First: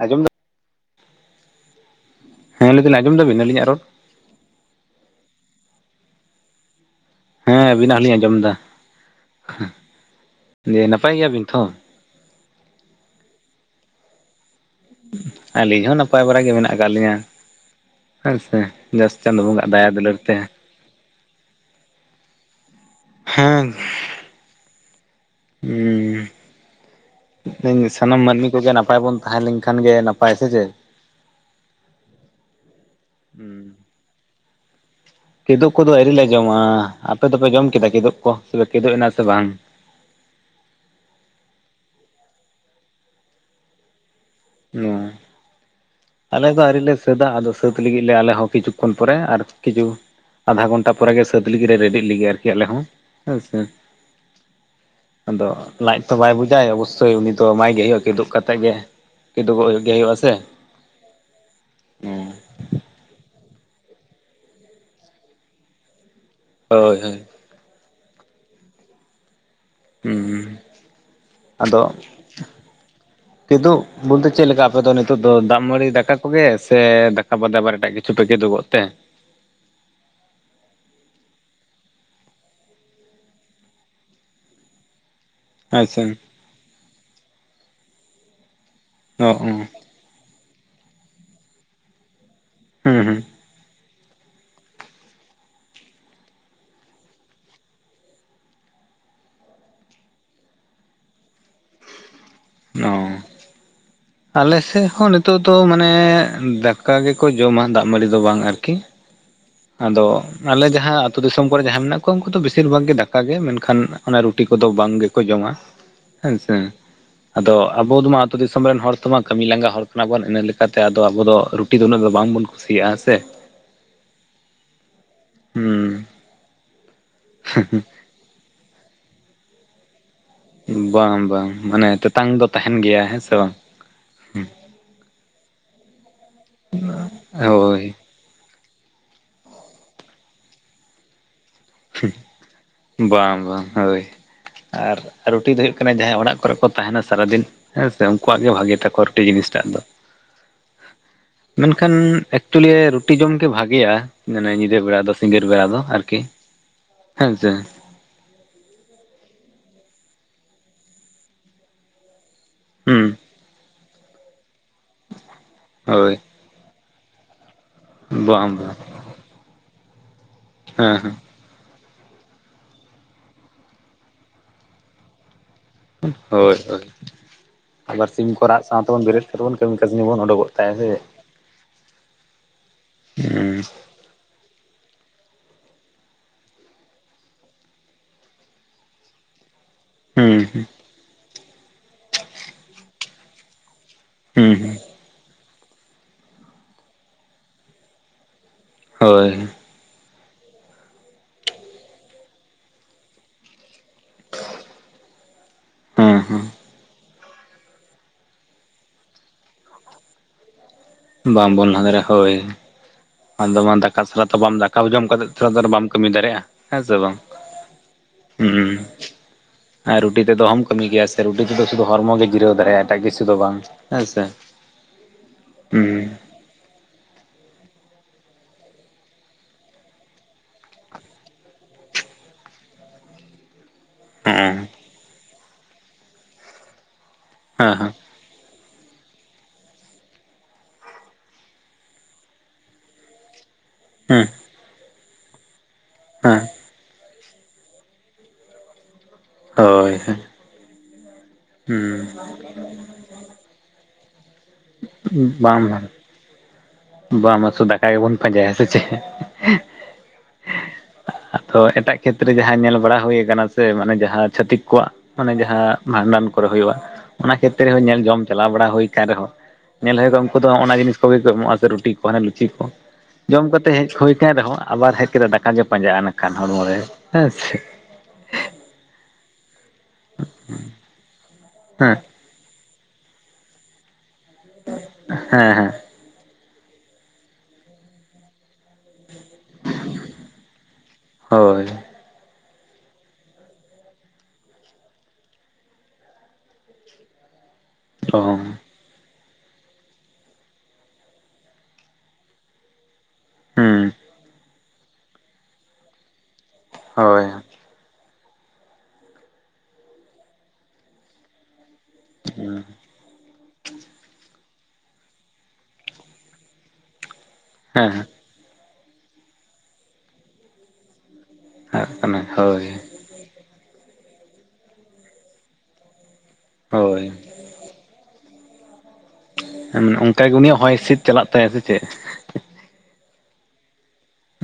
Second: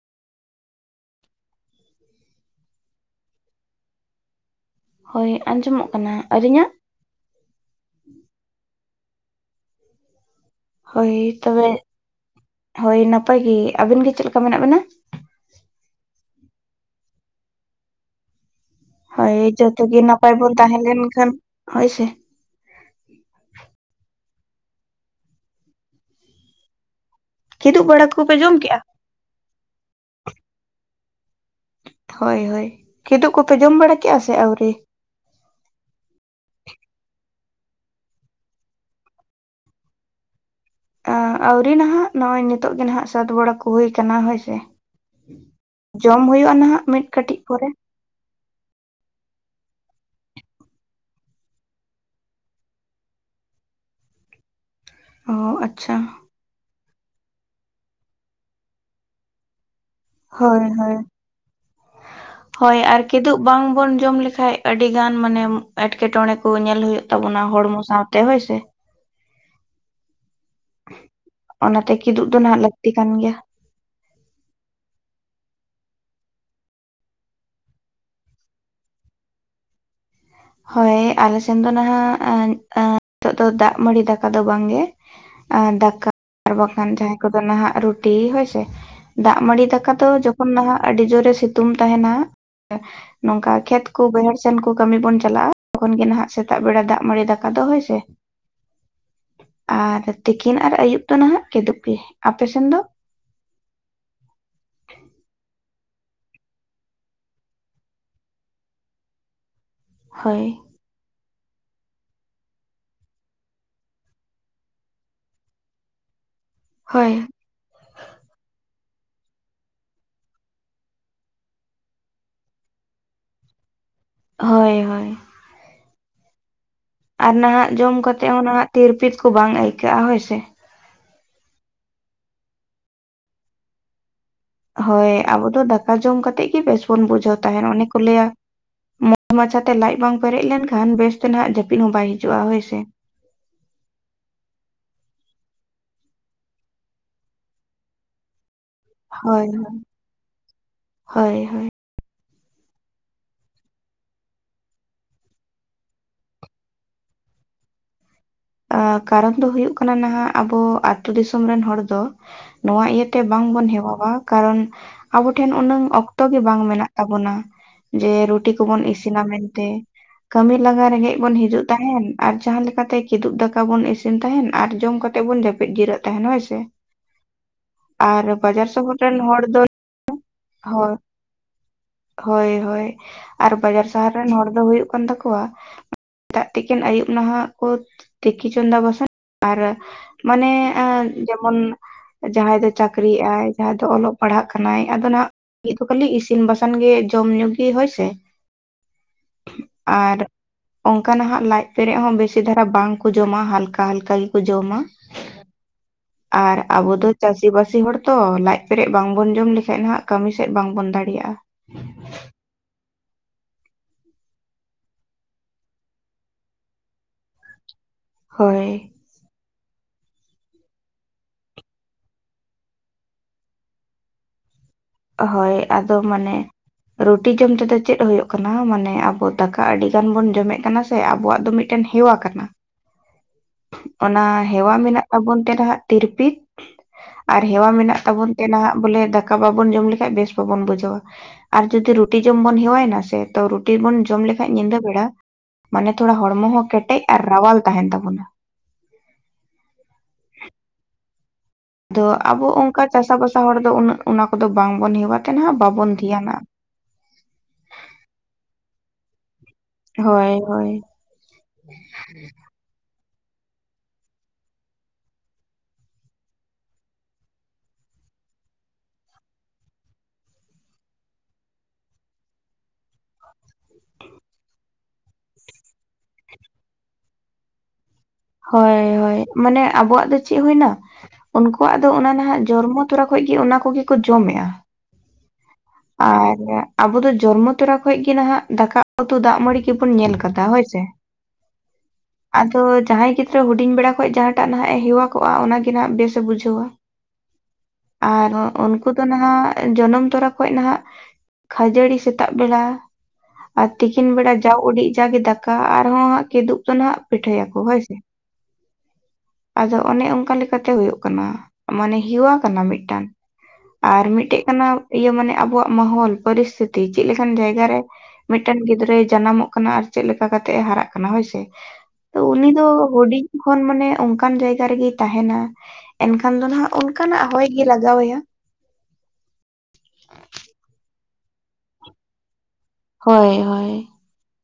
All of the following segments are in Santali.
ᱟᱸᱡᱚᱢ ᱫᱟᱢ [inaudible] ᱦᱮᱸ ᱞᱟᱹᱭ ᱫᱟᱞᱤᱧ ᱟᱸᱡᱚᱢ ᱫᱟᱵᱤᱱ ᱟᱞᱤᱧᱟᱜ ᱨᱚᱲ? ᱦᱳᱭ ᱟᱸᱡᱚᱢᱚᱜ ᱠᱟᱱᱟ, ᱟᱨ ᱤᱧᱟᱜ? ᱦᱮᱸ ᱟᱹᱵᱤᱱᱟ ᱦᱚᱸ ᱞᱤᱧ ᱟᱸᱡᱚᱢ ᱫᱟ ᱾ ᱦᱳᱭ ᱛᱚᱵᱮ ᱦᱳᱭ ᱱᱟᱯᱟᱭ ᱜᱮ, ᱟᱵᱤᱱ ᱜᱮ ᱪᱮᱫ ᱞᱮᱠᱟ ᱢᱮᱱᱟᱜ ᱵᱤᱱᱟ? ᱟᱹᱞᱤᱧ ᱦᱚᱸ ᱱᱟᱯᱟᱭ ᱵᱟᱲᱟ ᱜᱮ ᱢᱮᱱᱟᱜ ᱠᱟᱫ ᱞᱤᱧᱟᱹ ᱦᱩᱭ ᱥᱮ ᱾ ᱵᱮᱥ ᱦᱳᱭ ᱪᱟᱸᱫᱚ ᱵᱚᱸᱜᱟ ᱟᱜ ᱡᱚᱛᱚ ᱫᱟᱭᱟ ᱜᱮ ᱫᱩᱞᱟᱹᱲ ᱱᱟᱯᱟᱭ ᱛᱮ ᱵᱚᱱ ᱛᱟᱦᱮᱸ ᱞᱮᱱ ᱠᱷᱟᱱ ᱦᱳᱭ ᱥᱮ ᱦᱮᱸ, ᱦᱩᱸᱻ ᱠᱤᱫᱩᱵ ᱵᱟᱲᱟ ᱥᱟᱱᱟᱢ ᱠᱚᱯᱮ ᱢᱟᱹᱱᱢᱤ ᱡᱚᱢ ᱠᱚᱜᱮ ᱠᱮᱜᱼᱟ ᱱᱟᱯᱟᱭ ᱵᱚᱱ ᱛᱟᱦᱮᱸ ᱞᱮᱱᱠᱷᱟᱱ ᱜᱮ ᱱᱟᱯᱟᱭ ᱥᱮ ᱪᱮ? ᱦᱳᱭ ᱦᱳᱭ, ᱠᱤᱫᱩᱜ ᱠᱚᱯᱮ ᱡᱚᱢ ᱵᱟᱲᱟ ᱠᱮᱫᱼᱟ ᱥᱮ ᱟᱹᱣᱨᱤ? ᱠᱤᱫᱩᱜ ᱠᱚᱫᱚ ᱟᱣᱨᱤᱤᱞ ᱞᱮ ᱡᱚᱢᱟ, ᱟᱯᱮ ᱫᱚᱯᱮ ᱡᱚᱢ ᱠᱮᱫᱟ ᱠᱤᱫᱩᱵ ᱠᱚ ᱥᱮ ᱠᱤᱫᱩᱜ ᱮᱱᱟ ᱥᱮ ᱵᱟᱝ? ᱟᱹ ᱟᱹᱣᱨᱤ ᱱᱟᱦᱟᱜ ᱱᱚᱜᱼᱚᱭ ᱱᱤᱛᱚᱜ ᱜᱮ ᱱᱟᱦᱟᱜ ᱥᱟᱹᱛ ᱵᱟᱲᱟ ᱠᱚ ᱦᱩᱭ ᱟᱠᱟᱱᱟ ᱦᱳᱭ ᱥᱮ ᱾ ᱚᱸᱻ ᱟᱞᱮ ᱫᱚ ᱟᱣᱨᱤ ᱱᱟᱦᱟᱜ ᱞᱮ ᱢᱤᱫ ᱥᱟᱹᱛᱟ, ᱠᱟᱹᱴᱤᱡ ᱟᱫᱚ ᱯᱚᱨᱮ ᱥᱟᱹᱛ ᱞᱟᱹᱜᱤᱫ ᱞᱮ ᱟᱞᱮᱦᱚ ᱠᱤᱪᱷᱩ ᱠᱷᱚᱱ ᱯᱚᱨᱮ ᱟᱨ ᱠᱤᱪᱷᱩ ᱟᱫᱷᱟ ᱜᱷᱚᱱᱴᱟ ᱯᱚᱨᱮᱜᱮ ᱥᱟᱹᱛ ᱞᱟᱹᱜᱤᱫ ᱞᱮ ᱨᱮᱰᱤᱜ ᱞᱟᱹᱜᱤᱛ ᱟᱨᱠᱤ ᱟᱞᱮ ᱦᱚᱸ ᱦᱳᱭ ᱥᱮ ᱾ ᱟᱫᱚ ᱚ ᱟᱪᱪᱷᱟ ᱞᱟᱡ ᱛᱚ ᱵᱟᱭ ᱵᱩᱡᱟᱭ ᱚᱵᱚᱥ ᱥᱳᱭ ᱩᱱᱤ ᱛᱚ ᱮᱢᱟᱭ ᱜᱮ ᱦᱩᱭᱩᱜᱼᱟ ᱠᱮᱫᱳᱜ ᱠᱟᱛᱮᱜ ᱜᱮ ᱾ ᱠᱤᱫᱩᱵᱚᱜ ᱜᱮ ᱦᱩᱭᱩᱜᱼᱟ ᱥᱮ᱾ ᱦᱳᱭ ᱦᱳᱭ᱾ ᱦᱚᱸᱻ ᱦᱳᱭ ᱟᱨ ᱠᱤᱫᱩᱜ ᱵᱟᱝ ᱵᱚᱱ ᱡᱚᱢ ᱞᱮᱠᱟᱱ ᱟᱹᱰᱤ ᱜᱟᱱ ᱢᱟᱱᱮ ᱮᱴᱠᱮᱴᱚᱬᱮ ᱠᱚ ᱧᱮᱞ ᱦᱳᱭ ᱦᱩᱭᱩᱜ ᱦᱳᱭ ᱛᱟᱵᱚᱱᱟ ᱦᱚᱲᱢᱚ ᱥᱟᱶᱛᱮ ᱦᱳᱭ ᱥᱮ ᱾ ᱦᱩᱸ ᱟᱫᱚ ᱚᱱᱟᱛᱮ ᱠᱤᱫᱩᱵ ᱫᱚ ᱱᱟᱦᱟᱜ ᱞᱟᱹᱠᱛᱤ ᱠᱟᱱ ᱜᱮᱭᱟ ᱠᱮᱫᱩᱜ ᱡᱤᱥᱩ ᱫᱚ ᱪᱮᱫ ᱞᱮᱠᱟ ᱟᱯᱮ ᱫᱚ ᱱᱤᱛᱚᱜ ᱫᱚ ᱫᱟᱜ ᱢᱟᱹᱲᱤ ᱫᱟᱠᱟ ᱠᱚᱜᱮ ᱥᱮ ᱫᱟᱠᱟ ᱵᱟᱫᱮ ᱟᱵᱟᱨ ᱮᱴᱟᱜ ᱠᱤᱪᱷᱩ ᱯᱮ ᱠᱮᱫᱩᱜᱚᱜ ᱛᱮ? ᱦᱳᱭ ᱟᱞᱮᱥᱱ ᱫᱚ ᱱᱟᱦᱟᱜ [unintelligible] ᱱᱤᱛᱚᱜ ᱫᱚ ᱫᱟᱜ ᱢᱟᱹᱲᱤ ᱫᱟᱠᱟ ᱫᱚ ᱵᱟᱝ ᱜᱮ, ᱟᱪᱪᱷᱟ ᱫᱟᱠᱟ ᱟᱨ ᱵᱟᱝᱠᱷᱟᱱ ᱡᱟᱦᱟᱸᱭ ᱠᱚᱫᱚ ᱱᱟᱦᱟᱜ ᱨᱩᱴᱤ ᱦᱳᱭ ᱥᱮ ᱾ ᱚ ᱚ ᱫᱟᱜ ᱢᱟᱹᱲᱤ ᱦᱩᱸ ᱫᱟᱠᱟ ᱡᱚᱠᱷᱚᱱ ᱱᱟᱦᱟᱜ ᱟᱹᱰᱤ ᱡᱳᱨᱮ ᱥᱤᱛᱩᱝ ᱛᱟᱦᱮᱱᱟ ᱦᱩᱸ ᱱᱚᱝᱠᱟ ᱠᱷᱮᱛ ᱠᱚ ᱵᱟᱹᱭᱦᱟᱹᱲ ᱥᱮᱱ ᱠᱚ ᱠᱟᱹᱢᱤ ᱵᱚᱱ ᱪᱟᱞᱟᱜᱼᱟ ᱛᱚᱠᱷᱚᱱ ᱜᱮ ᱱᱟᱦᱟᱜ ᱥᱮᱛᱟᱜ ᱵᱮᱲᱟ ᱫᱟᱜ ᱢᱟᱹᱲᱤ ᱫᱟᱠᱟ ᱫᱚ ᱦᱳᱭ ᱥᱮ ᱾ ᱟᱨ ᱛᱤᱠᱤᱱ ᱟᱨ ᱟᱹᱭᱩᱵ ᱫᱚ ᱱᱟᱦᱟᱜ ᱠᱮᱫᱩᱵ ᱜᱮ ᱾ ᱚᱸᱻ ᱟᱞᱮ ᱥᱮᱫ ᱦᱚᱸ ᱱᱤᱛᱚᱜ ᱫᱚ ᱢᱟᱱᱮ ᱫᱟᱠᱟ ᱜᱮᱠᱚ ᱡᱚᱢᱟ, ᱫᱟᱜ ᱢᱟᱹᱲᱤ ᱫᱚ ᱵᱟᱝ ᱟᱨᱠᱤ ᱾ ᱟᱫᱚ ᱦᱳᱭ ᱟᱞᱮ ᱡᱟᱦᱟᱸ ᱟᱛᱳ ᱫᱤᱥᱚᱢ ᱠᱚᱨᱮ ᱡᱟᱦᱟᱸᱭ ᱢᱮᱱᱟᱜ ᱠᱚᱣᱟ ᱩᱱᱠᱩ ᱫᱚ ᱵᱮᱥᱤᱨ ᱵᱷᱟᱜᱽ ᱜᱮ ᱫᱟᱠᱟ ᱜᱮ ᱢᱮᱱᱠᱷᱟᱱ ᱚᱱᱟ ᱨᱩᱴᱤ ᱠᱚᱫᱚ ᱵᱟᱝ ᱜᱮᱠᱚ ᱡᱚᱢᱟ ᱾ ᱦᱳᱭ ᱥᱮ᱾ ᱦᱳᱭ᱾ ᱟᱫᱚ ᱟᱵᱚ ᱫᱚᱢᱟ ᱟᱹᱛᱩᱳ ᱫᱤᱥᱚᱢ ᱨᱮᱱ ᱦᱚᱲ ᱛᱮᱢᱟ ᱠᱟᱹᱢᱤ ᱞᱟᱸᱜᱟ ᱦᱚᱲ ᱠᱟᱱᱟ ᱵᱚᱱ ᱤᱱᱟᱹ ᱞᱮᱠᱟᱛᱮ ᱟᱫᱚ ᱟᱵᱚ ᱴᱤ ᱫᱚ ᱩᱱᱟᱹᱜ ᱫᱚ ᱵᱟᱝᱵᱚᱱ ᱠᱩᱥᱤᱭᱟᱜᱼᱟ ᱥᱮ᱾ ᱦᱳᱭ ᱦᱳᱭ᱾ ᱦᱩᱸ ᱟᱨ ᱱᱟᱦᱟᱜ ᱡᱚᱢ ᱠᱟᱛᱮ ᱦᱚᱸ ᱱᱟᱦᱟᱜ ᱛᱤᱨᱯᱤᱛ ᱠᱚ ᱵᱟᱝ ᱟᱹᱭᱠᱟᱹᱜᱼᱟ ᱦᱳᱭ ᱥᱮ᱾ ᱵᱟᱝ ᱵᱟᱝ, ᱢᱟᱱᱮ ᱛᱮᱛᱟᱝ ᱫᱚ ᱛᱟᱸᱦᱮᱱ ᱜᱮᱭᱟ ᱦᱮᱸ ᱥᱮ ᱵᱟᱝ? ᱦᱳᱭ ᱟᱵᱚ ᱫᱚ ᱫᱟᱠᱟ ᱡᱚᱢ ᱠᱟᱛᱮᱫ ᱜᱮ ᱵᱮᱥ ᱵᱚᱱ ᱵᱩᱡᱷᱟᱹᱣ ᱛᱟᱦᱮᱱ ᱦᱳᱭ ᱚᱱᱮ ᱠᱚ ᱞᱟᱹᱭᱟ ᱢᱟᱪᱷᱟᱛᱮ ᱞᱟᱡ ᱵᱟᱝ ᱯᱮᱨᱮᱡ ᱞᱮᱱᱠᱷᱟᱱ ᱵᱮᱥᱛᱮ ᱱᱟᱦᱟᱜ ᱡᱟᱹᱯᱤᱫ ᱦᱚᱸ ᱵᱟᱭ ᱦᱤᱡᱩᱜᱼᱟ ᱦᱳᱭ ᱥᱮ ᱵᱟᱝ ᱵᱟᱝ ᱦᱳᱭ ᱟᱨ ᱨᱩᱴᱤ ᱫᱚ ᱦᱩᱭᱩᱜ ᱠᱟᱱᱟ ᱡᱟᱦᱟᱸᱭ ᱚᱲᱟᱜ ᱠᱚᱨᱮ ᱠᱚ ᱛᱟᱦᱮᱱᱟ ᱥᱟᱨᱟᱫᱤᱱ ᱦᱮᱸ ᱥᱮ ᱩᱱᱠᱩᱣᱟᱜ ᱜᱮ ᱵᱷᱟᱜᱤ ᱨᱴᱤ ᱦᱳᱭ ᱡᱤᱱᱤᱥᱴᱟᱜ ᱫᱚ ᱦᱳᱭ ᱦᱳᱭ ᱢᱮᱱ ᱮᱠᱷᱟᱱ ᱮᱠᱪᱩᱞᱤ ᱨᱩᱴᱤ ᱡᱚᱢ ᱜᱮ ᱵᱷᱟᱜᱮᱭᱟ ᱢᱟᱱᱮ ᱧᱤᱫᱟᱹ ᱵᱮᱲᱟ ᱫᱚ ᱥᱤᱸᱜᱟᱹᱲ ᱵᱮᱲᱟ ᱫᱚ ᱟᱨᱠᱤ᱾ ᱦᱮᱸᱥᱮ ᱟ ᱠᱟᱨᱚᱱ ᱫᱚ ᱦᱩᱭᱩᱜ ᱠᱟᱱᱟ ᱱᱟᱦᱟᱜ ᱟᱵᱚ ᱟᱛᱳ ᱫᱤᱥᱚᱢ ᱨᱮᱱ ᱦᱚᱲ ᱫᱚ ᱱᱚᱣᱟ ᱦᱩᱸ ᱤᱭᱟᱹᱛᱮ ᱵᱟᱝ ᱵᱚᱱ ᱦᱮᱣᱟ-ᱟ ᱠᱟᱨᱚᱱ ᱟᱵᱚ ᱴᱷᱮᱱ ᱩᱱᱟᱹᱝ ᱦᱳᱭ ᱚᱠᱛᱚ ᱜᱮ ᱵᱟᱝ ᱢᱮᱱᱟᱜ ᱛᱟᱵᱚᱱᱟ ᱡᱮ ᱵᱟᱝ ᱨᱩᱴᱤ ᱵᱟᱝ ᱠᱚᱵᱩᱱ ᱤᱥᱤᱱᱟ ᱢᱮᱱᱛᱮ ᱠᱟᱹᱢᱤ ᱞᱟᱜᱟ ᱦᱮᱸ ᱦᱮᱸ ᱨᱮᱸᱜᱮᱡ ᱵᱚᱱ ᱦᱤᱡᱩᱜ ᱛᱟᱦᱮᱱ ᱟᱨ ᱡᱟᱦᱟᱸ ᱞᱮᱠᱟᱛᱮ ᱠᱤᱫᱩᱵ ᱫᱟᱠᱟ ᱵᱩᱱ ᱤᱥᱤᱱ ᱛᱟᱦᱮᱱ ᱟᱨ ᱡᱚᱢ ᱠᱟᱛᱮ ᱵᱚᱱ ᱡᱟᱹᱯᱤ ᱢᱤᱫ ᱡᱤᱨᱟᱜ ᱛᱟᱦᱮᱱᱟ ᱦᱚᱭ ᱦᱳᱭ ᱥᱮ ᱦᱳᱭ ᱟᱵᱟᱨ ᱟᱨ ᱥᱤᱢ ᱠᱚ ᱨᱟᱜ ᱵᱟᱡᱟᱨ ᱥᱟᱶ ᱥᱚᱦᱚᱨ ᱛᱮᱵᱚᱱ ᱨᱮᱱ ᱵᱮᱨᱮᱫ ᱦᱚᱲ ᱠᱟᱛᱮ ᱵᱚᱱ ᱫᱚ ᱠᱟᱹᱢᱤ ᱠᱟᱹᱥᱱᱤ ᱵᱚᱱ ᱩᱰᱩᱠᱚᱜ [inaudible] ᱛᱟᱭᱟ ᱥᱮ ᱦᱳᱭ ᱦᱳᱭ ᱦᱳᱭ ᱟᱨ ᱦᱩᱸ ᱵᱟᱡᱟᱨ ᱥᱟᱦᱟᱨ ᱨᱮᱱ ᱦᱚᱲ ᱫᱚ ᱦᱩᱭᱩᱜ ᱠᱟᱱ ᱛᱟᱠᱚᱣᱟ ᱥᱮᱛᱟᱜ ᱛᱤᱠᱤᱱ ᱟᱹᱭᱩᱵ ᱱᱟᱦᱟᱜ ᱠᱚ ᱛᱤᱠᱤ ᱪᱚᱸᱫᱟ ᱵᱟᱥᱟᱝ [inaudible] ᱟᱨ ᱦᱩᱸ ᱢᱟᱱᱮ ᱦᱩᱸ ᱡᱮᱢᱚᱱ ᱡᱟᱦᱟᱸᱭ ᱫᱚ ᱪᱟᱹᱠᱨᱤ ᱮᱭᱟᱭ ᱡᱟᱦᱟᱸᱭ ᱫᱚ ᱚᱞᱚᱜ ᱯᱟᱲᱦᱟᱜ ᱦᱩᱸ ᱦᱩᱸ ᱠᱟᱱᱟᱭ ᱟᱫᱚ ᱱᱟᱜ ᱢᱤᱫ ᱫᱚ ᱠᱷᱟᱹᱞᱤ ᱤᱥᱤᱱ ᱵᱟᱥᱟᱝ ᱜᱮ ᱡᱚᱢ ᱧᱩ ᱜᱮ ᱦᱳᱭ ᱥᱮ ᱦᱳᱭ ᱟᱨ ᱚᱱᱠᱟᱱᱟᱦᱟᱜ ᱞᱟᱡ ᱯᱮᱨᱮᱡ ᱦᱚᱸ ᱵᱮᱥᱤ ᱫᱷᱟᱨᱟ ᱵᱟᱝᱠᱚ ᱡᱚᱢᱟ ᱦᱟᱞᱠᱟ ᱦᱟᱞᱠᱟ ᱜᱮᱠᱚ ᱡᱚᱢᱟ ᱦᱩᱸ ᱦᱩᱸ ᱟᱨ ᱟᱵᱚ ᱫᱚ ᱪᱟᱹᱥᱤ ᱵᱟᱹᱥᱤ ᱦᱚᱲ ᱛᱚ ᱞᱟᱡ ᱯᱮᱨᱮᱡ ᱵᱟᱝᱵᱚᱱ ᱡᱚᱢ ᱞᱮᱠᱷᱟᱱᱡ ᱱᱟᱦᱟᱜ ᱠᱟᱹᱢᱤ ᱥᱮᱫ ᱵᱟᱝᱵᱚᱱ ᱫᱟᱲᱮᱭᱟᱜᱼᱟ᱾ ᱵᱟᱝᱵᱚᱱ ᱞᱟᱜᱟ ᱫᱟᱨᱮᱭᱟ ᱦᱳᱭ ᱟᱫᱚ ᱢᱟ ᱫᱟᱠᱟ ᱥᱟᱞᱟᱜ ᱛᱟ ᱵᱟᱢ ᱫᱟᱠᱟ ᱡᱚᱢ ᱠᱟᱛᱮ ᱛᱷᱚᱲᱟ ᱛᱚᱲᱟ ᱵᱟᱢ ᱠᱟᱹᱢᱤ ᱫᱟᱲᱮᱭᱟᱜᱼᱟ ᱦᱮᱸ ᱥᱮ ᱵᱟᱝ ᱦᱳᱭ ᱦᱩᱸ ᱟᱨ ᱨᱩᱴᱤ ᱛᱮᱫᱚ ᱚᱦᱚᱢ ᱠᱟᱹᱢᱤ ᱜᱮᱭᱟ ᱥᱮ ᱨᱩᱴᱤ ᱛᱮᱫᱚ ᱥᱩᱫᱩ ᱦᱚᱲᱢᱚ ᱜᱮ ᱡᱤᱨᱟᱹᱣ ᱫᱟᱲᱮᱭᱟᱜᱼᱟ ᱮᱴᱟᱜ ᱠᱤᱪᱷᱩ ᱫᱚ ᱵᱟᱝ ᱦᱮᱸ ᱥᱮ᱾ ᱦᱳᱭ ᱦᱩᱸ ᱟᱫᱚ ᱢᱟᱱᱮ ᱨᱩᱴᱤ ᱡᱚᱢ ᱛᱮᱫᱚ ᱪᱮᱫ ᱦᱩᱭᱩᱜ ᱠᱟᱱᱟ ᱢᱟᱱᱮ ᱟᱵᱚ ᱫᱟᱠᱟ ᱟᱹᱰᱤ ᱜᱟᱱ ᱵᱚᱱ ᱡᱚᱢᱮᱜ ᱠᱟᱱᱟ ᱥᱮ ᱟᱵᱚᱣᱟᱜ ᱫᱚ ᱢᱤᱫ ᱴᱟᱹᱱ ᱦᱮᱣᱟ ᱠᱟᱱᱟ ᱚᱱᱟ ᱦᱮᱸ ᱦᱮᱣᱟ ᱢᱮᱱᱟᱜ ᱛᱟᱵᱚᱱ ᱛᱮ ᱱᱟᱦᱟᱜ ᱛᱤᱨᱯᱤᱛ ᱟᱨ ᱦᱮᱣᱟ ᱦᱮᱸ ᱦᱮᱸ ᱢᱮᱱᱟᱜ ᱛᱟᱵᱩᱱ ᱱᱟᱦᱟᱜ ᱵᱚᱞᱮ ᱫᱟᱠᱟ ᱵᱟᱵᱚᱱ ᱡᱚᱢ ᱞᱮᱠᱷᱟᱱ ᱵᱮᱥ ᱵᱟᱵᱚᱱ ᱵᱩᱡᱷᱟᱹᱣ-ᱟ᱾ ᱟᱨ ᱡᱩᱫᱤ ᱨᱩᱴᱤ ᱡᱚᱢ ᱵᱚᱱ ᱦᱮᱣᱟᱮᱱᱟ ᱥᱮ ᱛᱚ ᱴᱤ ᱵᱩᱱ ᱡᱚᱢ ᱦᱮᱸ ᱞᱮᱠᱷᱟᱱ ᱧᱤᱫᱟᱹ ᱵᱮᱲᱟ ᱢᱟᱱᱮ ᱛᱷᱚᱲᱟ ᱦᱮᱸ ᱦᱚᱲᱢᱚ ᱦᱚᱸ ᱠᱮᱴᱮᱡ ᱟᱨ ᱨᱟᱣᱟᱞ ᱛᱟᱦᱮᱱ ᱛᱟᱵᱚᱱᱟ᱾ [inaudible] ᱦᱳᱭ ᱦᱩᱸ ᱟᱫᱚ ᱟᱵᱚ ᱚᱱᱠᱟ ᱪᱟᱥᱟ ᱵᱟᱥᱟ ᱦᱚᱲ ᱫᱚ ᱩᱱᱟᱹᱜ ᱚᱱᱟ ᱠᱚᱫᱚ ᱵᱟᱝᱵᱚᱱ ᱦᱮᱣᱟ ᱛᱮ ᱱᱟᱦᱟᱜ ᱵᱟᱝ ᱵᱟᱵᱚᱱ ᱫᱷᱮᱭᱟᱱᱟᱜ-ᱟ᱾ ᱵᱟᱝ ᱢᱟᱥᱩ ᱫᱟᱠᱟ ᱜᱮᱵᱚᱱ ᱯᱟᱸᱡᱟᱭ ᱥᱮ ᱪᱮ? ᱦᱳᱭ ᱦᱳᱭ ᱟᱫᱚ ᱮᱴᱟᱜ ᱠᱷᱮᱛᱨᱮ ᱡᱟᱦᱟᱸ ᱧᱮᱞ ᱵᱟᱲᱟ ᱦᱩᱭᱟᱠᱟᱱᱟ ᱥᱮ ᱢᱟᱱᱮ ᱡᱟᱦᱟᱸ ᱪᱷᱟᱹᱛᱤᱠ ᱠᱚᱣᱟᱜ ᱚᱱᱮ ᱡᱟᱦᱟᱸ ᱵᱷᱟᱸᱰᱟᱱ ᱠᱚᱨᱮ ᱦᱩᱭᱩᱜᱼᱟ ᱚᱱᱟ ᱠᱷᱮᱛᱨᱮ ᱨᱮᱦᱚᱸ ᱧᱮᱞ ᱡᱚᱢ ᱪᱟᱞᱟᱣ ᱵᱟᱲᱟ ᱦᱩᱭ ᱠᱟᱱ ᱨᱮᱦᱚᱸ ᱧᱮᱞ ᱦᱩᱭᱩᱜᱼᱟ ᱩᱱᱠᱩ ᱫᱚ ᱚᱱᱟ ᱡᱤᱱᱤᱥ ᱠᱚᱜᱮ ᱠᱚ ᱮᱢᱚᱜᱼᱟ ᱥᱮ ᱨᱩᱴᱤ ᱠᱚ ᱦᱟᱱᱮ ᱞᱩᱪᱤ ᱠᱚ? ᱡᱚᱢ ᱠᱟᱛᱮᱜ ᱦᱮᱡ ᱦᱩᱭ ᱠᱟᱱ ᱨᱮᱦᱚᱸ ᱟᱵᱟᱨ ᱦᱮᱡ ᱠᱟᱛᱮ ᱫᱟᱠᱟ ᱜᱮ ᱯᱟᱸᱡᱟᱜᱼᱟᱠᱷᱟᱱ ᱦᱚᱲᱢᱚ ᱨᱮ ᱦᱮᱸ ᱥᱮ᱾ ᱦᱳᱭ ᱦᱳᱭ ᱢᱟᱱᱮ ᱟᱵᱚᱣᱟᱜ ᱫᱚ ᱪᱮᱫ ᱦᱩᱭᱳᱱᱟ ᱩᱱᱠᱩᱣᱟᱜ ᱫᱚ ᱦᱮᱸ ᱚᱱᱟ ᱱᱟᱦᱟᱜ ᱡᱚᱨᱢᱚ ᱛᱚᱨᱟ ᱠᱷᱚᱡ ᱜᱮ ᱚᱱᱟ ᱠᱚᱜᱮ ᱠᱚ ᱡᱚᱢᱮᱫ ᱦᱮᱸ ᱦᱮᱸ ᱟᱨ ᱟᱵᱚ ᱫᱚ ᱡᱚᱱᱢᱚ ᱛᱚᱨᱟ ᱠᱷᱚᱡ ᱜᱮ ᱱᱟᱜ ᱫᱟᱠᱟ ᱩᱛᱩ ᱫᱟᱜ ᱢᱟᱹᱲᱤ ᱜᱮᱵᱚᱱ ᱧᱮᱞ ᱠᱟᱫᱟ ᱦᱳᱭᱥᱮ ᱦᱳᱭ ᱟᱫᱚ ᱡᱟᱦᱟᱭ ᱜᱤᱫᱨᱟᱹ ᱦᱩᱰᱤᱧ ᱵᱮᱲᱟ ᱠᱷᱚᱡ ᱡᱟᱦᱟᱸᱴᱟᱜ ᱱᱟᱜ ᱮ ᱦᱮᱣᱟ ᱠᱚᱜ-ᱟ ᱚᱱᱟ ᱜᱮ ᱱᱟᱦᱟᱜ ᱵᱮᱥᱮ ᱵᱩᱡᱷᱟᱹᱣ-ᱟ᱾ ᱚ ᱟᱨ ᱦᱚ ᱩᱱᱠᱩ ᱫᱚ ᱱᱟᱦᱟᱜ ᱡᱚᱱᱚᱢ ᱛᱚᱨᱟ ᱠᱷᱚᱡ ᱱᱟᱦᱟᱜ ᱠᱷᱟᱹᱡᱟᱹᱲᱤ ᱥᱮᱛᱟᱜ ᱵᱮᱲᱟ ᱟᱨ ᱦᱩᱸ ᱛᱤᱠᱤᱱ ᱵᱮᱲᱟ ᱡᱟᱣ ᱩᱰᱤ ᱡᱟᱜᱮ ᱫᱟᱠᱟ ᱟᱨᱦᱚᱸ ᱦᱟᱸᱜ ᱠᱤᱫᱩᱵ ᱱᱟᱦᱟᱜ ᱦᱳᱭ ᱯᱤᱴᱷᱟᱹᱭᱟᱠᱚ ᱦᱳᱭᱥᱮ᱾ ᱟᱫᱚ ᱚᱱᱮ ᱚᱱᱠᱟ ᱞᱮᱠᱟᱛᱮ ᱦᱩᱭᱩᱜ ᱠᱟᱱᱟ ᱢᱟᱱᱮ ᱦᱮᱣᱟ ᱠᱟᱱᱟ ᱢᱤᱫᱴᱟᱝ᱾ ᱟᱨ ᱢᱤᱫᱴᱮᱡ ᱠᱟᱱᱟ ᱤᱭᱟᱹ ᱢᱟᱱᱮ ᱟᱵᱚᱣᱟᱜ ᱢᱚᱦᱚᱞ, ᱯᱚᱨᱤᱥᱛᱷᱤᱛᱤ ᱪᱮᱫ ᱞᱮᱠᱟᱱ ᱡᱟᱭᱜᱟ ᱡᱟᱭᱜᱟ ᱨᱮ ᱦᱮᱸ ᱢᱤᱫᱴᱟᱝ ᱜᱤᱫᱽᱨᱟᱹᱭ ᱡᱟᱱᱟᱢᱚᱜ ᱠᱟᱱᱟ ᱟᱨ ᱪᱮᱫ ᱞᱮᱠᱟ ᱠᱟᱛᱮᱜ-ᱮ ᱦᱟᱨᱟᱜ ᱠᱟᱱᱟ ᱦᱳᱭᱥᱮ᱾ ᱟᱨᱟᱜ ᱠᱟᱱᱟ ᱦᱳᱭ᱾ ᱦᱩᱰᱤᱧ ᱠᱷᱚᱱ ᱢᱟᱱᱮ ᱚᱱᱠᱟᱱ ᱡᱟᱭᱜᱟ ᱨᱮᱜᱮ ᱛᱟᱦᱮᱱᱟ, ᱮᱱᱠᱷᱟᱱ ᱫᱚ ᱱᱟᱟᱜ ᱦᱳᱭ ᱚᱱᱠᱟᱱᱟᱜ ᱦᱚᱭ- ᱤᱭᱟᱹ ᱞᱟᱜᱟᱣ ᱟᱭᱟ᱾ ᱦᱮᱸ ᱚᱱᱠᱟ ᱜᱮ ᱩᱱᱤᱭᱟᱜ ᱦᱚᱭ ᱦᱤᱸᱥᱤᱫ ᱪᱟᱞᱟᱜ ᱛᱟᱭᱟ ᱥᱮ ᱪᱮᱫ? ᱦᱳᱭ ᱦᱳᱭ᱾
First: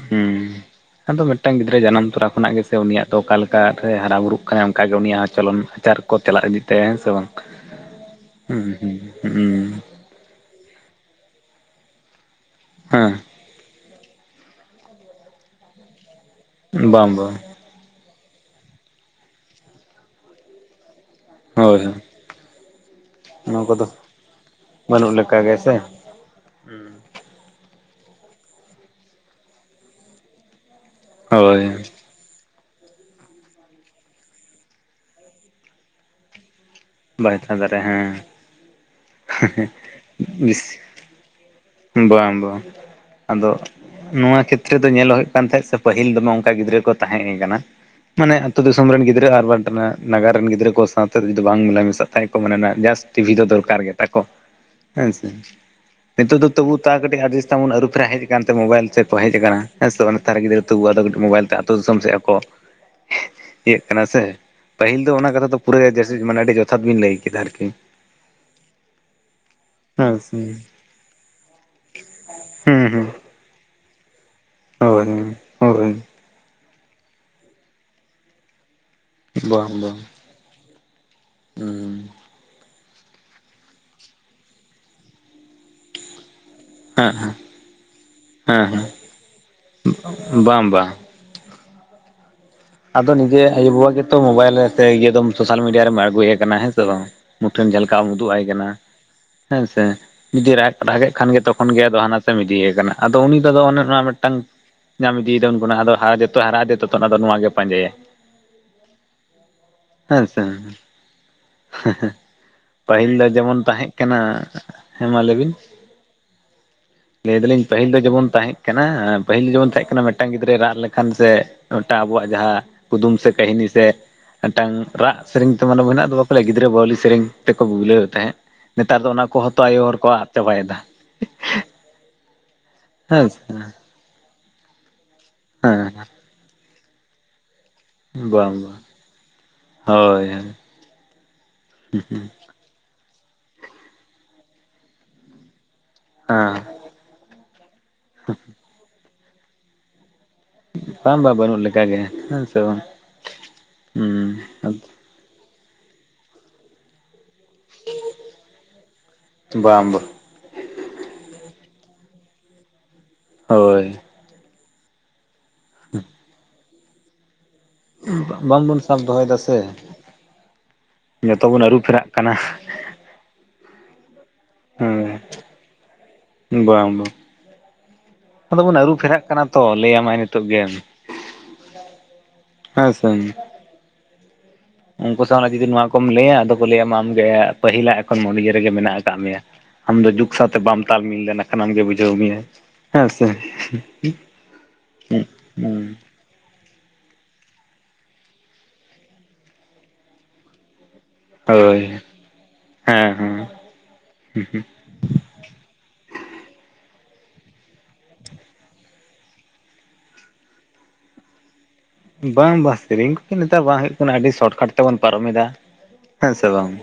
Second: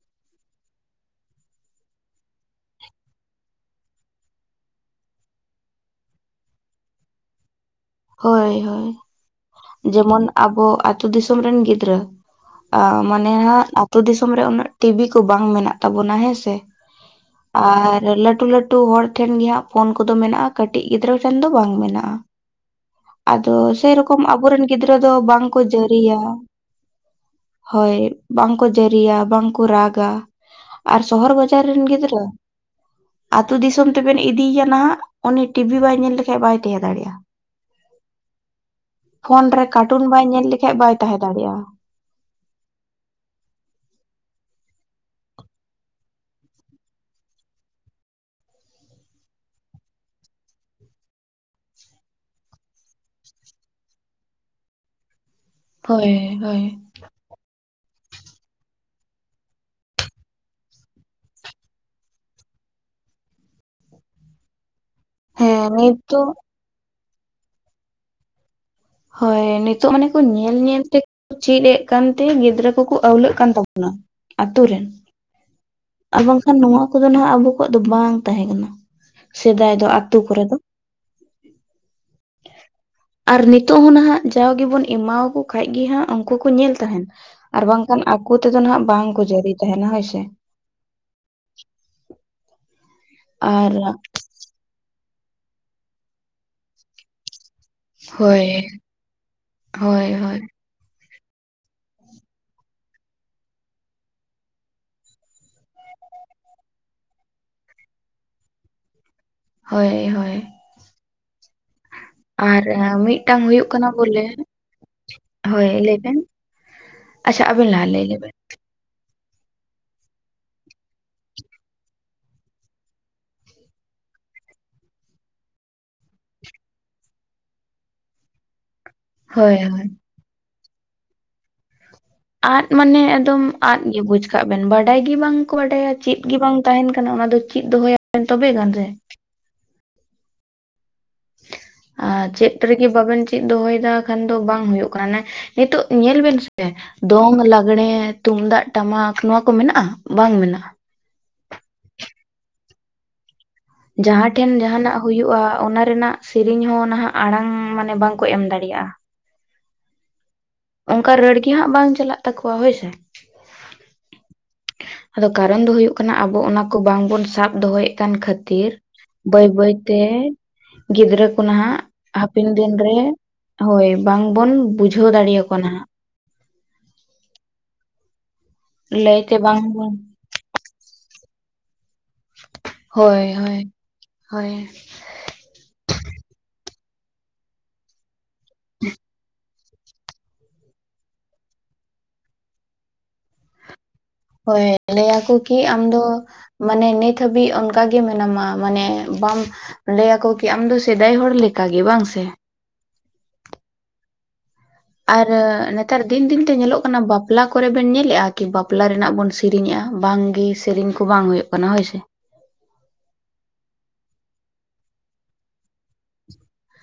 ᱦᱩᱸ᱾ ᱟᱫᱚ ᱢᱤᱫᱴᱟᱝ ᱜᱤᱫᱽᱨᱟᱹ ᱡᱟᱱᱟᱢ ᱛᱚᱨᱟ ᱠᱷᱚᱱᱟᱜ ᱜᱮ ᱥᱮ ᱩᱱᱤ ᱫᱚ ᱚᱠᱟ ᱞᱮᱠᱟ ᱨᱮ ᱦᱟᱨᱟ ᱵᱩᱨᱩᱜ ᱠᱟᱱᱟᱭ ᱚᱱᱠᱟ ᱜᱮ ᱩᱱᱤᱭᱟᱜ ᱦᱚᱸ ᱪᱚᱞᱚᱱ᱾ ᱟᱪᱟᱨ ᱠᱚ ᱛᱮᱞᱟ ᱤᱫᱤ ᱛᱟᱭᱟ ᱦᱮᱸ ᱥᱮ ᱵᱟᱝ᱾ ᱦᱳᱭ ᱦᱩᱸ ᱦᱳᱭ ᱦᱩᱸ ᱦᱩᱸ ᱡᱮᱢᱚᱱ ᱟᱵᱚ ᱟᱹᱛᱳ ᱫᱤᱥᱚᱢ ᱨᱮᱱ ᱜᱤᱫᱽᱨᱟᱹ ᱢᱟᱱᱮ ᱦᱮᱸ ᱦᱟᱸᱜ ᱟᱛᱳ ᱫᱤᱥᱚᱢ ᱨᱮ ᱩᱱᱟᱹᱜ ᱴᱤᱵᱤ ᱠᱚ ᱵᱟᱝ ᱢᱮᱱᱟᱜ ᱛᱟᱵᱚᱱᱟ ᱦᱮᱸ ᱥᱮ᱾ ᱵᱟᱝ ᱵᱟᱝ᱾ ᱟᱨ ᱞᱟᱹᱴᱩ ᱞᱟᱹᱴᱩ ᱦᱚᱲ ᱴᱷᱮᱱ ᱜᱮ ᱦᱟᱸᱜ ᱯᱷᱳᱱ ᱠᱚᱫᱚ ᱢᱮᱱᱟᱜ-ᱟ ᱠᱟᱹᱴᱤᱡ ᱜᱤᱫᱽᱨᱟᱹ ᱴᱷᱮᱱ ᱫᱚ ᱵᱟᱝ ᱦᱳᱭ ᱦᱳᱭ ᱢᱮᱱᱟᱜ-ᱟ᱾ ᱟᱫᱚ ᱱᱚᱣᱟ ᱠᱚᱫᱚ ᱥᱮᱨᱚᱠᱚᱢ ᱟᱵᱚᱨᱮᱱ ᱜᱤᱫᱽᱨᱟᱹ ᱫᱚ ᱵᱟᱝᱠᱚ ᱡᱟᱹᱨᱤᱭᱟ᱾ ᱦᱩᱸ᱾ ᱦᱳᱭ ᱵᱟᱝᱠᱚ ᱡᱟᱹᱨᱤᱭᱟ, ᱵᱟᱝᱠᱚ ᱨᱟᱜᱟ ᱟᱨ ᱥᱚᱦᱚᱨ ᱵᱟᱡᱟᱨ ᱦᱳᱭ ᱨᱮᱱ ᱜᱤᱫᱽᱨᱟᱹ᱾ ᱟᱛᱳ ᱫᱤᱥᱚᱢ ᱛᱮᱵᱮᱱ ᱤᱫᱤᱭᱭᱟ ᱱᱟᱦᱟᱜ ᱩᱱᱤ ᱴᱤᱵᱷᱤ ᱵᱟᱭ ᱧᱮᱞ ᱞᱮᱠᱷᱟᱱ ᱵᱟᱭ ᱛᱟᱦᱮᱸ ᱫᱟᱲᱮᱭᱟᱜ-ᱟ᱾ ᱵᱟᱭ ᱛᱟᱦᱮ ᱫᱟᱨᱮᱭᱟᱜ᱾ ᱯᱷᱳᱱ ᱨᱮ ᱠᱟᱨᱴᱩᱱ ᱵᱟᱭ ᱧᱮᱞ ᱵᱤᱥ ᱞᱮᱠᱷᱟᱡ ᱵᱟᱭ ᱛᱟᱦᱮᱸ ᱫᱟᱲᱮᱭᱟᱜ-ᱟ᱾ ᱵᱟᱝ ᱵᱟᱝ᱾ ᱟᱫᱚ ᱱᱚᱶᱟ ᱠᱷᱮᱛᱛᱨᱮ ᱫᱚ ᱧᱮᱞ ᱦᱳᱭᱳᱜ ᱠᱟᱱ ᱛᱟᱦᱮᱸᱫ ᱥᱮ ᱯᱟᱹᱦᱤᱞ ᱫᱚ ᱱᱚᱝᱠᱟ ᱜᱤᱫᱽᱨᱟᱹ ᱠᱚ ᱛᱟᱦᱮᱸᱭ ᱠᱟᱱᱟ᱾ ᱢᱟᱱᱮ ᱟᱹᱛᱩ ᱫᱤᱥᱚᱢ ᱨᱮᱱ ᱜᱤᱫᱽᱨᱟᱹ ᱟᱨ ᱵᱟᱝ [unintelligible] ᱱᱟᱜᱟᱨ ᱨᱮᱱ ᱜᱤᱫᱽᱨᱟᱹ ᱠᱚ ᱥᱟᱶᱛᱮ ᱡᱩᱫᱤ ᱵᱟᱝ ᱢᱮᱞᱟ ᱢᱮᱥᱟᱜ ᱛᱟᱦᱮᱜ ᱠᱚ ᱢᱟᱱᱮ ᱡᱟᱥᱴ᱾ ᱴᱤᱵᱷᱤ ᱫᱚ ᱫᱚᱨᱠᱟᱨ ᱜᱮᱛᱟ ᱠᱚ ᱦᱮᱸ ᱥᱮ᱾ ᱦᱳᱭ ᱱᱤᱛᱚᱜ ᱫᱚ ᱛᱚᱵᱩ ᱦᱳᱭ᱾ ᱛᱟ ᱠᱟᱹᱴᱤᱡ ᱟᱰᱤᱥᱛᱟᱢ ᱵᱚᱱ ᱟᱹᱨᱩ ᱯᱷᱮᱨᱟ ᱦᱮᱡ ᱟᱠᱟᱱᱛᱮ ᱢᱳᱵᱟᱭᱤᱞ ᱪᱮᱫ ᱠᱚ ᱦᱮᱡ ᱟᱠᱟᱱᱟ ᱦᱮᱸ ᱥᱮ ᱱᱮᱛᱟᱨ ᱜᱤᱫᱽᱨᱟᱹ ᱛᱳᱵᱩ ᱟᱫᱚ ᱠᱟᱹᱴᱤᱡ ᱢᱳᱵᱟᱭᱤᱞᱛᱮ ᱟᱹᱛᱩᱳ ᱫᱤᱥᱚᱢ ᱥᱮᱫ᱾ ᱠᱚ ᱤᱭᱟᱹᱜ ᱠᱟᱱᱟ ᱥᱮ᱾ ᱯᱟᱹᱦᱤᱞ ᱫᱚ ᱚᱱᱟ ᱠᱟᱛᱷᱟ ᱫᱚ ᱦᱮᱸ ᱯᱩᱨᱟᱹ ᱜᱮ ᱡᱟᱹ [unintelligible] ᱱᱤᱛᱚᱜ ᱢᱟᱱᱮ ᱟᱹᱰᱤ ᱡᱚᱛᱷᱟᱛ ᱵᱤᱱ ᱞᱟᱹᱭ ᱠᱮᱫᱟ ᱟᱨᱠᱤ᱾ ᱦᱳᱭ ᱱᱤᱛᱚᱜ ᱢᱟᱱᱮ ᱠᱚ ᱦᱮᱸ ᱥᱮ ᱧᱮᱞ ᱧᱮᱞ ᱛᱮ ᱪᱮᱫ ᱮᱫ ᱠᱟᱱᱛᱮ ᱜᱤᱫᱽᱨᱟᱹ ᱦᱩᱸ ᱠᱚᱠᱚ ᱦᱩᱸ ᱟᱹᱣᱞᱟᱹᱜ ᱠᱟᱱ ᱛᱟᱵᱚ᱾ ᱟᱛᱳ ᱨᱮᱱ᱾ ᱦᱳᱭ ᱦᱳᱭ ᱟᱨ ᱵᱟᱝᱠᱷᱟᱱ ᱱᱚᱣᱟ ᱠᱚᱫᱚ ᱱᱟᱦᱟᱜ ᱟᱵᱚ ᱠᱚᱣᱟᱜ ᱫᱚ ᱵᱟᱝ ᱛᱟᱦᱮᱸ ᱠᱟᱱᱟ᱾ ᱵᱟᱝ ᱥᱮᱫᱟᱭ ᱫᱚ ᱵᱟᱝ ᱟᱛᱳ ᱠᱚᱨᱮ ᱫᱚ᱾ ᱦᱩᱸ ᱟᱨ ᱱᱤᱛᱳᱜ ᱦᱚᱸ ᱱᱟᱦᱟᱜ ᱡᱟᱣ ᱜᱮᱵᱚᱱ ᱮᱢᱟᱣᱠᱚ ᱠᱷᱟᱡ ᱜᱮ ᱦᱟᱸᱜ ᱩᱱᱠᱩ ᱠᱚ ᱧᱮᱞ- ᱛᱟᱦᱮᱸᱱ, ᱦᱮᱸ ᱦᱮᱸ ᱟᱨ ᱵᱟᱝᱠᱷᱟᱱ ᱟᱠᱚ ᱛᱮᱫᱚ ᱦᱮᱸ ᱱᱟᱦᱟᱜ ᱵᱟᱝᱠᱚ ᱡᱟᱹᱨᱤ ᱛᱟᱦᱮᱸᱱᱟ ᱦᱳᱭ ᱥᱮ᱾ ᱦᱮᱸ ᱵᱟᱝ ᱵᱟᱝ᱾ ᱟᱫᱚ ᱱᱤᱡᱮ ᱟᱭᱩ ᱟᱨ ᱵᱟᱵᱟ ᱜᱮᱛᱚ ᱢᱳᱵᱟᱭᱤᱞ ᱥᱮ ᱤᱭᱟᱹᱫᱚᱢ ᱥᱳᱥᱟᱞ ᱢᱤᱰᱤᱭᱟ ᱨᱮᱢ ᱟᱲᱜᱩᱭᱮ ᱠᱟᱱᱟ ᱦᱮᱸ ᱥᱮ ᱵᱟᱝ? ᱢᱩᱴᱷᱟᱹᱱ ᱡᱟᱷᱟ ᱞᱮᱠᱟᱢ ᱩᱫᱩᱜ ᱟᱭ ᱦᱳᱭ ᱠᱟᱱᱟ ᱦᱮᱸᱥᱮ ᱦᱳᱭ ᱦᱳᱭ ᱡᱩᱫᱤ ᱨᱟᱜᱮᱫᱮᱫ ᱠᱷᱟᱱᱜᱮ ᱛᱚᱠᱷᱚᱱ ᱜᱮ ᱟᱫᱚ ᱦᱟᱱᱟᱛᱮᱢ ᱤᱫᱤᱭᱮ ᱠᱟᱱᱟ ᱟᱫᱚ ᱩᱱᱤ ᱫᱚ ᱚᱱᱮ ᱚᱱᱟ ᱢᱤᱫᱴᱟᱝ ᱧᱟᱢ ᱤᱫᱤᱭᱫᱟ ᱩᱱ ᱠᱦᱚᱱᱟᱜᱦᱟ ᱡᱚᱛᱚᱭ ᱦᱟᱨᱟᱜ-ᱟ ᱛᱚᱛᱚ ᱚᱱᱟᱫᱚ ᱱᱚᱣᱟᱜᱮ ᱯᱟᱸᱡᱟᱭᱟᱭ᱾ ᱦᱳᱭ ᱦᱳᱭ᱾ ᱦᱮᱸᱻ ᱟᱨ ᱯᱟᱹᱦᱤᱞ ᱫᱚ ᱢᱤᱫᱴᱟᱝ ᱡᱮᱢᱚᱱ ᱦᱩᱭᱩᱜ ᱛᱟᱦᱮᱸᱜ ᱠᱟᱱᱟ ᱵᱚᱞᱮ ᱦᱮᱸ ᱢᱟ ᱞᱮᱵᱤᱱ᱾ ᱦᱳᱭ ᱞᱟᱹᱭ ᱵᱮᱱ ᱞᱮ ᱟᱪᱪᱷᱟ ᱫᱟᱞᱤᱧ ᱟᱵᱮᱱ ᱞᱟᱦᱟ ᱯᱟᱹᱦᱤᱞ ᱫᱚ ᱞᱟᱹᱭ ᱡᱮᱢᱚᱱ ᱞᱮᱵᱮᱱ ᱛᱟᱦᱮᱸᱫ ᱠᱟᱱᱟ, ᱯᱟᱹᱦᱤᱞ ᱫᱚ ᱡᱮᱢᱚᱱ ᱛᱟᱦᱮᱸᱜ ᱠᱟᱱᱟ ᱢᱤᱫᱴᱟᱝ ᱜᱤᱫᱽᱨᱟᱹᱭ ᱨᱟᱜ ᱞᱮᱠᱷᱟᱱ ᱥᱮ ᱢᱤᱫᱴᱟᱝ ᱟᱵᱚᱣᱟᱜ ᱡᱟᱦᱟᱸ᱾ ᱠᱩᱫᱩᱢ ᱥᱮ ᱠᱟᱹᱦᱤᱱᱤ ᱥᱮ ᱢᱮᱫᱴᱟᱝ ᱨᱟᱜ ᱥᱮᱨᱮᱧ ᱛᱚ ᱢᱟᱱᱮ ᱢᱮᱱᱟᱜ ᱫᱚ᱾ ᱵᱚᱞᱮ ᱜᱤᱫᱽᱨᱟᱹ ᱵᱟᱹᱣᱞᱤ ᱥᱮᱨᱮᱧ ᱛᱮᱠᱚ ᱵᱩᱞᱟᱹᱣᱮ ᱛᱟᱦᱮᱸᱫ ᱱᱮᱛᱟᱨ ᱫᱚ ᱚᱱᱟ ᱠᱚ ᱦᱳᱭ ᱦᱚᱸᱛᱚ ᱟᱭᱳ ᱦᱳᱭ ᱦᱚᱲ ᱠᱚᱣᱟᱜ ᱪᱟᱵᱟᱭᱮᱫᱟ᱾ ᱟᱫ ᱢᱟᱱᱮ ᱦᱮᱸ ᱥᱮ ᱮᱠᱫᱚᱢ ᱟᱫ ᱜᱮ ᱵᱩᱡᱽ ᱠᱟᱜ ᱵᱮᱱ ᱵᱟᱰᱟᱭ ᱜᱮ ᱵᱟᱝ ᱠᱚ ᱦᱮᱸ ᱵᱟᱰᱟᱭᱟ ᱪᱮᱫ᱾ ᱜᱮ ᱵᱟᱝ ᱛᱟᱦᱮᱸᱱ ᱠᱟᱱᱟ ᱚᱱᱟ ᱫᱚ ᱪᱮᱫ ᱫᱚᱦᱚᱭᱟ ᱛᱚᱵᱮ ᱵᱟᱝ ᱜᱟᱱ ᱵᱟᱝ, ᱨᱮ ᱦᱳᱭ᱾ ᱟᱨ ᱪᱮᱫ ᱨᱮᱜᱮ ᱵᱟᱵᱮᱱ ᱪᱮᱫ ᱫᱚᱦᱚᱭᱮᱫᱟ ᱠᱷᱟᱱ ᱫᱚ ᱵᱟᱝ ᱦᱩᱭᱩᱜ ᱠᱟᱱᱟ ᱱᱮᱼᱼ ᱱᱤᱛᱚᱜ ᱧᱮᱞ ᱵᱮᱱ ᱥᱮ ᱦᱮᱸ ᱫᱚᱝ ᱞᱟᱜᱽᱲᱮᱸ ᱛᱩᱢᱫᱟᱜ ᱴᱟᱢᱟᱠ᱾ ᱱᱚᱣᱟ ᱠᱚ ᱢᱮᱱᱟᱜᱼᱟ? ᱵᱟᱝ ᱢᱮᱱᱟᱜᱼᱟ᱾ ᱵᱟᱝ ᱵᱟ ᱵᱟᱹᱱᱩᱜ ᱞᱮᱠᱟᱜᱮ᱾ ᱦᱮᱸ ᱥᱮ ᱵᱟᱝ? ᱦᱩᱸ ᱡᱟᱦᱟᱸ ᱴᱷᱮᱱ ᱡᱟᱦᱟᱸᱱᱟᱜ ᱦᱩᱭᱩᱜᱼᱟ ᱚᱱᱟ ᱨᱮᱱᱟᱜ ᱥᱮᱨᱮᱧ ᱦᱚᱸ ᱱᱟᱦᱟᱜ ᱟᱲᱟᱝ ᱢᱟᱱᱮ ᱵᱟᱝᱠᱚ ᱮᱢ ᱫᱟᱲᱮᱭᱟᱜᱼᱟ᱾ ᱵᱟᱝ ᱵᱟ ᱚᱱᱠᱟ ᱨᱟᱹᱲᱜᱮ ᱦᱟᱸᱜ ᱵᱟᱝ ᱪᱟᱞᱟᱜ ᱛᱟᱠᱚᱣᱟ ᱦᱳᱭ ᱥᱮ᱾ ᱦᱳᱭ᱾ ᱟᱫᱚ ᱠᱟᱨᱚᱱ ᱫᱚ ᱦᱩᱭᱩᱜ ᱠᱟᱱᱟ ᱟᱵᱚ ᱚᱱᱟ ᱠᱚ ᱵᱟᱝᱵᱚᱱ ᱥᱟᱵ ᱫᱚᱦᱚᱭᱮᱫ᱾ ᱠᱷᱟᱹᱛᱤᱨ ᱵᱟᱝᱵᱚᱱ ᱥᱟᱵ ᱫᱚᱦᱚᱭᱮᱫᱟ ᱵᱟᱹᱭ ᱥᱮ ᱵᱟᱹᱭᱛᱮ ᱜᱤᱫᱽᱨᱟᱹ ᱡᱚᱛᱚ ᱵᱚᱱ ᱠᱚᱱᱟᱦᱟᱜ ᱟᱹᱨᱩ ᱯᱷᱮᱨᱟᱜ ᱠᱟᱱᱟ ᱦᱟᱯᱤᱱ ᱫᱤᱱᱼᱼ [unintelligible] ᱦᱳᱭ, ᱵᱟᱝᱵᱚᱱ ᱵᱩᱡᱷᱟᱹᱣ ᱦᱮᱸ ᱫᱟᱲᱮᱭᱟᱠᱚᱣᱟ ᱱᱟᱦᱟᱜ᱾ ᱵᱟᱝ ᱵᱟᱝ᱾ ᱟᱫᱚ ᱵᱚᱱ ᱟᱹᱨᱩ ᱯᱷᱮᱨᱟᱜ ᱞᱟᱹᱭᱛᱮ ᱠᱟᱱᱟ ᱛᱚ ᱵᱟᱝᱵᱚᱱ ᱞᱟᱹᱭᱟᱢᱟᱭ ᱱᱤᱛᱚᱜ ᱜᱮ᱾ ᱦᱮᱸ ᱥᱮ ᱦᱳᱭ ᱦᱳᱭ, ᱦᱳᱭ᱾ ᱩᱱᱠᱩ ᱥᱟᱶ ᱟᱨ ᱡᱩᱫᱤ ᱱᱚᱣᱟ ᱠᱚᱢ ᱞᱟᱹᱭᱟ ᱟᱫᱚ ᱠᱚ ᱞᱟᱹᱭᱟ ᱟᱢᱜᱮ ᱯᱟᱹᱦᱤᱞᱟᱜ ᱮᱠᱷᱚᱱ ᱢᱚᱱᱤᱭᱟᱹ ᱨᱮᱜᱮ ᱢᱮᱱᱟᱜ ᱟᱠᱟᱫ ᱢᱮᱭᱟ᱾ ᱟᱢ ᱫᱚ ᱡᱩᱜᱽ ᱥᱟᱶᱛᱮ ᱵᱟᱢ ᱛᱟᱞᱢᱤᱞ ᱞᱮᱱ ᱠᱷᱟᱱ ᱟᱢ ᱜᱮ ᱵᱩᱡᱷᱟᱹᱣ ᱢᱮᱭᱟ᱾ ᱦᱮᱸ ᱥᱮ? ᱦᱳᱭ, ᱞᱟᱹᱭᱟᱠᱚ ᱠᱤ ᱟᱢᱫᱚ ᱢᱟᱱᱮ ᱱᱤᱛ ᱦᱟᱹᱵᱤᱡ ᱚᱱᱠᱟᱜ ᱜᱮ ᱢᱮᱱᱟᱢᱟ, ᱢᱟᱱᱮ ᱵᱟᱢ ᱞᱟᱹᱭ ᱟᱠᱚ ᱟᱢ ᱫᱚ ᱥᱮᱫᱟᱭ ᱦᱚᱲ ᱞᱮᱠᱟ ᱜᱮ ᱦᱳᱭ ᱵᱟᱝ ᱥᱮ? ᱦᱮᱸ ᱦᱩᱸ, ᱦᱸ ᱦᱸ᱾ ᱟᱨ ᱱᱮᱛᱟᱨ ᱫᱤᱱ ᱫᱤᱱ ᱛᱮ ᱧᱮᱞᱚᱜ ᱠᱟᱱᱟ ᱵᱟᱯᱞᱟ ᱠᱚᱨᱮ ᱵᱮᱱ ᱧᱮᱞᱮᱜᱼᱟ, ᱠᱤ ᱵᱟᱯᱞᱟ ᱨᱮᱱᱟᱜ ᱵᱚᱱ ᱥᱤᱼᱼ ᱥᱮᱨᱮᱧᱮᱜᱼᱟ? ᱵᱟᱝ ᱜᱮ, ᱥᱮᱨᱮᱧ ᱠᱚ ᱵᱟᱝ ᱦᱩᱭᱩᱜ ᱠᱟᱱᱟ ᱦᱳᱭ ᱥᱮ᱾ ᱵᱟᱝ ᱵᱟ ᱥᱮᱨᱮᱧ ᱠᱚᱜᱮ ᱱᱮᱛᱟᱨ ᱵᱟᱝ ᱦᱩᱭᱩᱜ ᱠᱟᱱᱟ ᱟᱹᱰᱤ ᱥᱚᱴᱠᱟᱴ ᱛᱮᱵᱚᱱ ᱯᱟᱨᱚᱢ ᱮᱫᱟ᱾ ᱦᱮᱸ ᱥᱮ ᱵᱟᱝ?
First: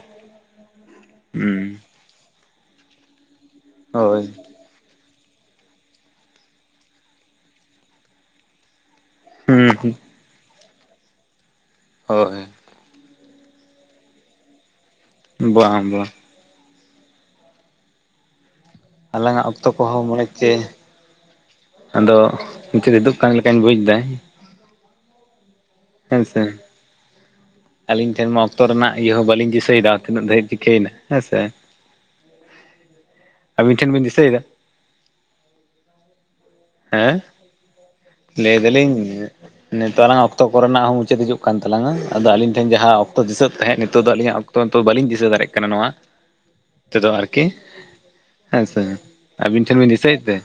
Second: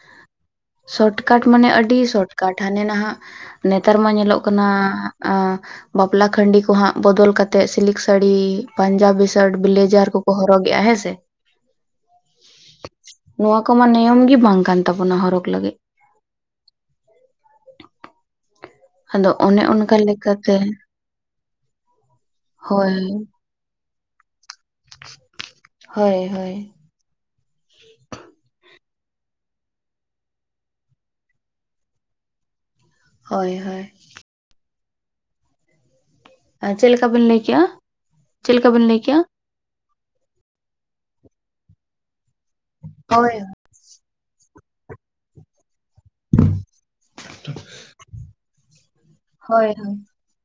ᱥᱚᱴᱠᱟᱴ ᱢᱟᱱᱮ ᱦᱩᱸ ᱟᱹᱰᱤ ᱥᱚᱴᱠᱟᱴ ᱦᱟᱱᱮ ᱱᱟᱦᱟᱜ ᱱᱮᱛᱟᱨ ᱢᱟ ᱦᱳᱭ ᱧᱮᱞᱚᱜ ᱠᱟᱱᱟ, ᱟᱸ ᱵᱟᱯᱞᱟ ᱠᱷᱟᱸᱰᱤ ᱠᱚᱦᱟᱸᱜ ᱵᱚᱫᱚᱞ ᱠᱟᱛᱮᱜ ᱥᱤᱞᱤᱠ ᱥᱟᱹᱲᱤ ᱯᱟᱧᱡᱟᱵᱤ ᱥᱟᱼᱼ ᱥᱟᱨᱴ ᱦᱩᱸ ᱵᱞᱮᱡᱟᱨ ᱠᱚᱠᱚ ᱦᱚᱨᱚᱜᱮᱼᱟ ᱦᱮᱸ ᱥᱮ? ᱦᱳᱭ᱾ ᱱᱚᱣᱟ ᱠᱚᱢᱟ ᱱᱤᱭᱚᱢ ᱜᱮ ᱵᱟᱝ ᱠᱟᱱ ᱛᱟᱵᱚᱱᱟ ᱦᱚᱜᱼᱼ ᱵᱟᱝ ᱵᱟᱝ᱾ ᱟᱫᱚ ᱟᱞᱟᱝᱟᱜ ᱚᱱᱮ ᱚᱠᱛᱚ ᱚᱱᱠᱟ ᱠᱚᱦᱚᱸ ᱢᱚᱱᱮ ᱪᱮ ᱞᱮᱠᱟᱛᱮ᱾ ᱟᱫᱚ, ᱤᱱᱠᱟᱹ ᱦᱳᱭ ᱛᱮᱫᱚ ᱚᱠᱟ ᱞᱮᱠᱟᱧ ᱵᱩᱡᱽ ᱫᱟ᱾ ᱦᱳᱭ ᱥᱮ ᱦᱳᱭ᱾ ᱟᱹᱞᱤᱧ ᱴᱷᱮᱱ ᱢᱟ ᱚᱠᱛᱚ ᱨᱮᱱᱟᱜ ᱤᱭᱟᱹ ᱦᱚᱸ ᱵᱟᱹᱞᱤᱧ ᱫᱤᱥᱟᱹᱭᱮᱫᱟ ᱛᱤᱱᱟᱹᱜ ᱫᱷᱟᱨᱤᱡ ᱪᱤᱠᱟᱹᱭᱮᱱᱟ ᱦᱮᱸ ᱥᱮ? ᱦᱳᱭ ᱟᱹᱵᱤᱱ ᱦᱳᱭ ᱴᱷᱮᱱ ᱵᱤᱱ ᱫᱤᱥᱟᱹᱭᱮᱫᱟ? ᱟᱨ ᱪᱮᱫ ᱞᱮᱠᱟ ᱦᱮᱸ, ᱵᱤᱱ ᱞᱟᱹᱭ ᱠᱮᱜᱼᱟ ᱪᱮᱫ ᱞᱟᱹᱭ ᱞᱮᱠᱟ ᱵᱤᱱ ᱠᱮᱜᱼᱟ? ᱫᱟᱞᱤᱧ ᱱᱤᱛᱚᱜ ᱟᱞᱟᱝᱟᱜ ᱚᱠᱛᱚ ᱠᱚᱨᱮᱱᱟᱜ ᱦᱚᱸ ᱢᱩᱪᱟᱹᱫ ᱦᱤᱡᱩᱜ ᱠᱟᱱ ᱛᱟᱞᱟᱝᱟ ᱟᱫᱚ ᱟᱹᱞᱤᱧ ᱡᱟᱦᱟᱸ ᱚᱠᱛᱚ ᱦᱳᱭ ᱫᱤᱥᱟᱹᱜ ᱛᱟᱦᱮᱸᱜ ᱱᱤᱛᱚᱜ ᱫᱚ ᱟᱹᱞᱤᱧᱟᱜ ᱚᱠᱛᱚ ᱫᱚ ᱵᱟᱹᱞᱤᱧ ᱫᱤᱥᱟᱹ ᱫᱟᱲᱮᱜ ᱠᱟᱱᱟ ᱱᱚᱣᱟ᱾ ᱛᱮᱫᱚ ᱟᱨᱠᱤ, ᱦᱮᱸᱥᱮ, ᱟᱹᱵᱤᱱ ᱦᱳᱭ ᱴᱷᱮᱱ ᱦᱳᱭ ᱵᱤᱱ ᱫᱤᱥᱟᱹᱭᱮᱫ ᱛᱮ?